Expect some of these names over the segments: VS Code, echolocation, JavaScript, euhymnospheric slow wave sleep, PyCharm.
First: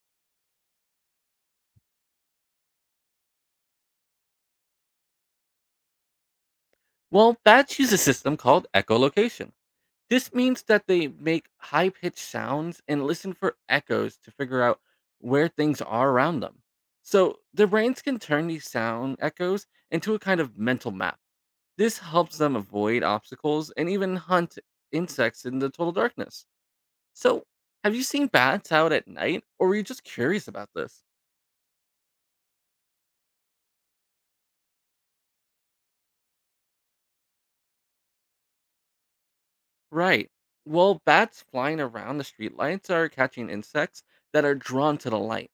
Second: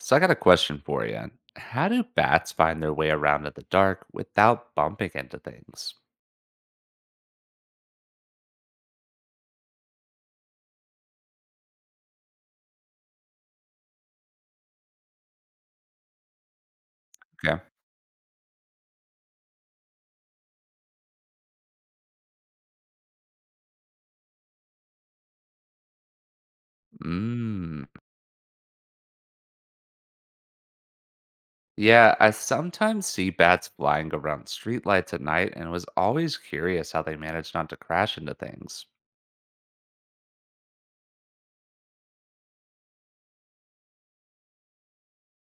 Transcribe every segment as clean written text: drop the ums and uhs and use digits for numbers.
So I got a question for you. How do bats find their way around in the dark without bumping into things? Well, bats use a system called echolocation. This means that they make high pitched sounds and listen for echoes to figure out where things are around them. So Okay. their brains can turn these sound echoes into a kind of mental map. This helps them avoid obstacles and even hunt insects in the total darkness. So, Mm. have you seen bats out at night or were you just curious about this? Yeah, I sometimes see bats flying around streetlights at night and was always curious how they manage not to crash into things. Right. Well, bats flying around the streetlights are catching insects that are drawn to the light.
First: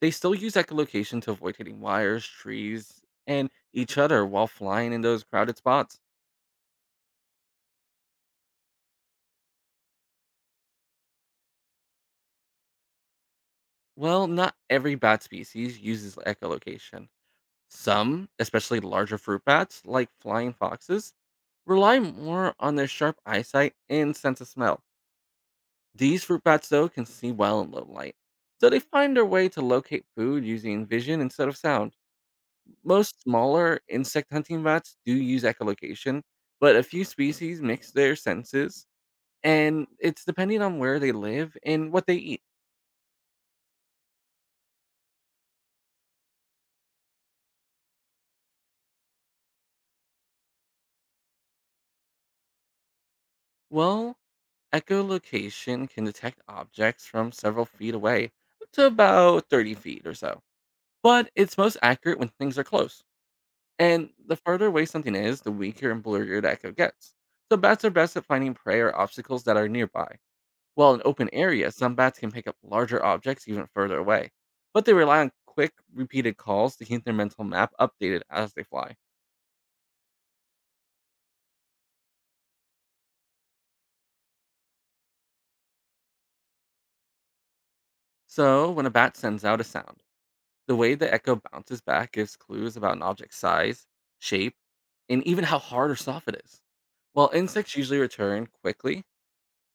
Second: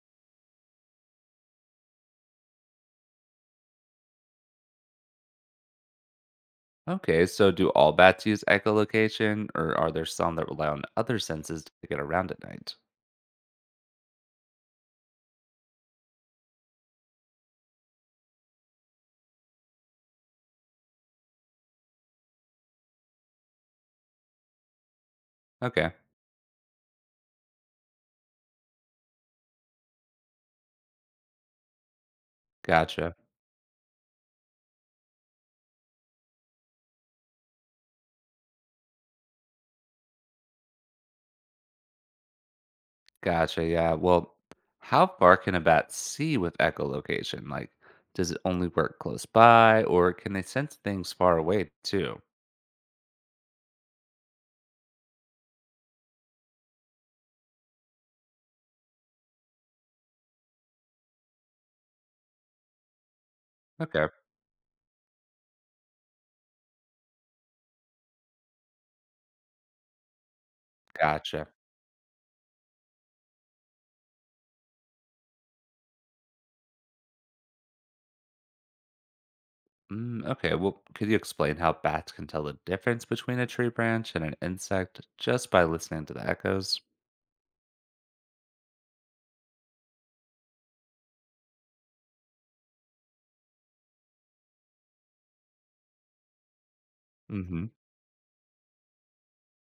They still use echolocation to avoid hitting wires, trees, and each other while flying in those crowded spots. Okay, so do all bats use echolocation or are there some that rely on other senses to get around at night? Well, not every bat species uses echolocation. Some, especially larger fruit bats like flying foxes, rely more on their sharp eyesight and sense of smell. Okay, These fruit bats, though, can see well in low light, so they find their way to locate food using vision instead of sound. gotcha. Most smaller insect hunting bats do use echolocation, but a few species mix their senses and it's depending on where they live and what they eat. Gotcha, yeah. Well, how far can a bat see with echolocation? Like, does it only work close by, or can they sense things far away too? Well, echolocation can detect objects from several feet away up to about 30 feet or so, but it's most accurate when things are close. Okay, And the further away something is, the weaker and blurrier the echo gets. So bats are best at finding prey or obstacles that are nearby. While in open gotcha. areas, some bats can pick up larger objects even further away, but they rely on quick, repeated calls to keep their mental map updated as they fly. Mm, okay, well, could you explain how bats can tell the difference between a tree branch and an insect just by listening to the echoes? So when a bat sends out a sound, the way the echo bounces back gives clues about an object's size, shape, and even how hard or soft it is. While Mm-hmm. insects usually return quickly,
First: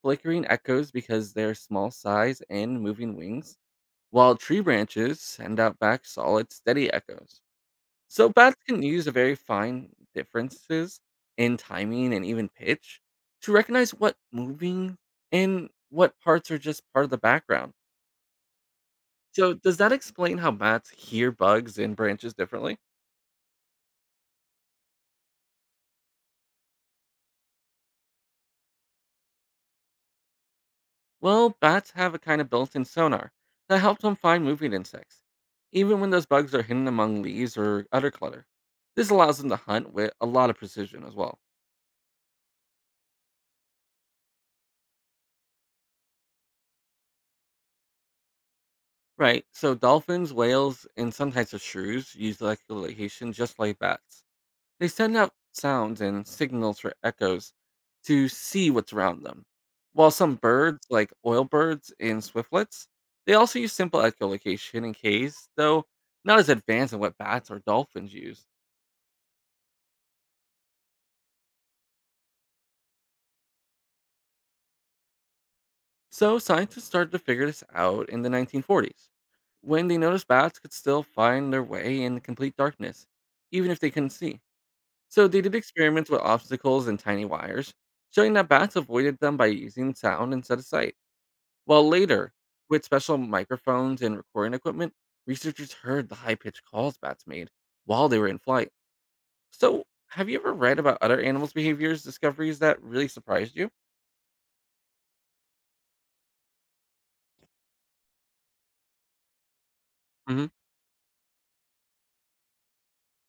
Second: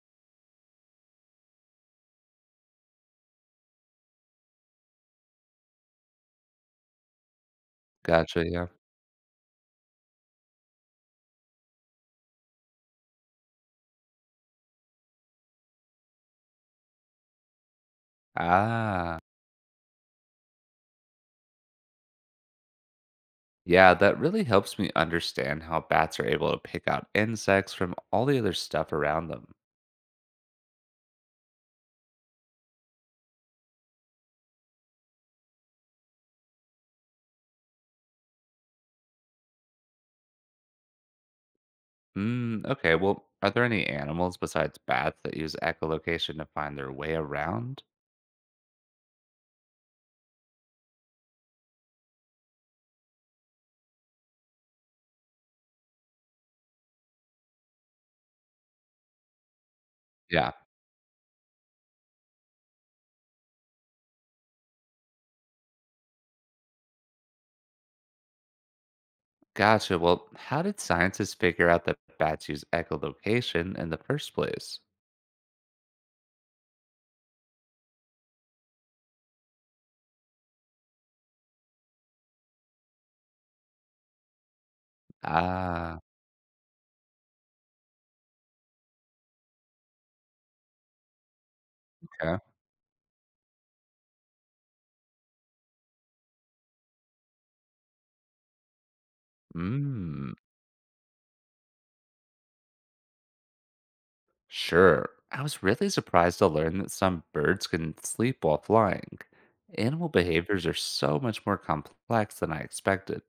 flickering echoes because their small size and moving wings, while tree branches send out back solid, steady echoes. So Gotcha, bats yeah. can use the very fine differences in timing and even pitch to recognize what moving and what parts are just part of the background. Ah, So does that explain how bats hear bugs and branches differently? yeah, that really helps me understand how bats are able to pick out insects from all the other stuff around them. Well, bats have a kind of built in sonar that helps them find moving insects, even when those bugs are hidden among leaves or other clutter. This allows them to hunt with a lot of precision as well. Mm, okay, well, are there any animals besides bats that use echolocation to find their way around? Right, so dolphins, whales, and some types of shrews use echolocation just like bats. They send out sounds and signals for echoes to see what's around them. While some Yeah. birds, like oil birds and swiftlets, they also use simple echolocation in caves, though not as advanced as what bats or dolphins use. Gotcha. Well, how did scientists figure out that bats use echolocation in the first place? So scientists started to figure this out in the 1940s, when they noticed bats could still find their way in complete darkness, even if they couldn't see. So they did Ah, experiments with obstacles and tiny wires, showing that bats avoided them by using sound instead of sight. While later, okay. with special microphones and recording equipment, researchers heard the high pitched calls bats made while they were in flight. So, have Mm, you ever read about other animals' behaviors discoveries that really surprised you? sure. I was really surprised to learn that some birds can sleep while flying. Animal behaviors are so much more complex than I expected.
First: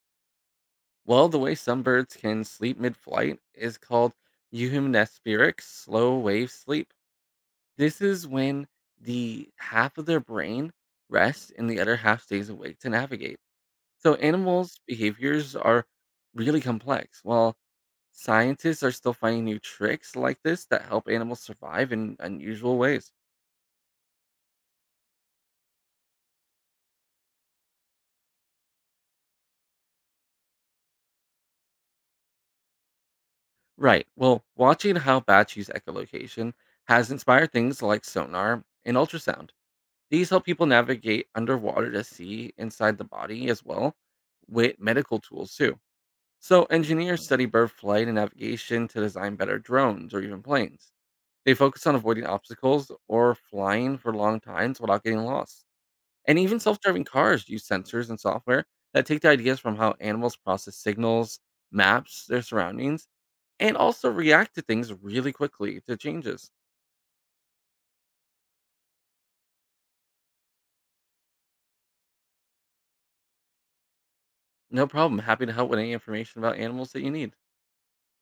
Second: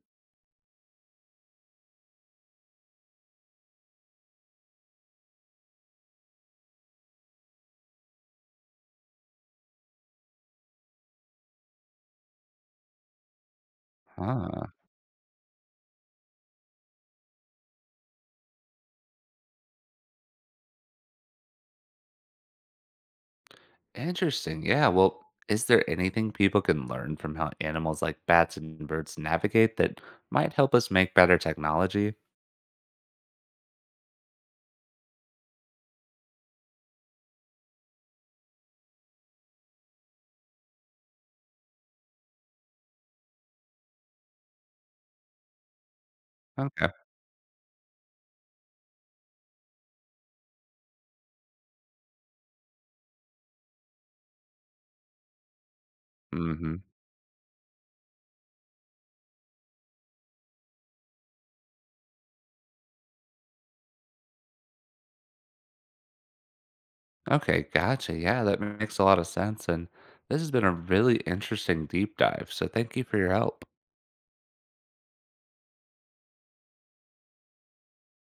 Well, the way some birds can sleep mid flight is called euhymnospheric slow wave sleep. This is when the half of their brain rests and the other half stays awake to navigate. So, Huh. animals' behaviors are really complex. While scientists are still finding new tricks like this that help animals survive in unusual ways. Interesting. Yeah. Well, is there anything people can learn from how animals like bats and birds navigate that might help us make better technology? Right. Well, watching how bats use echolocation has inspired things like sonar and ultrasound. These help people navigate underwater to see inside the body as well with medical tools too. So Okay. engineers study bird flight and navigation to design better drones or even planes. They focus on avoiding obstacles or flying for long times without getting lost. And even Mm-hmm. self-driving cars use sensors and software that take the ideas from how animals process signals, maps their surroundings, and also react to things really quickly to changes. Okay. Gotcha. Yeah. That makes a lot of sense. And this has been a really interesting deep dive. So thank you for your help. No problem. Happy to help with any information about animals that you need.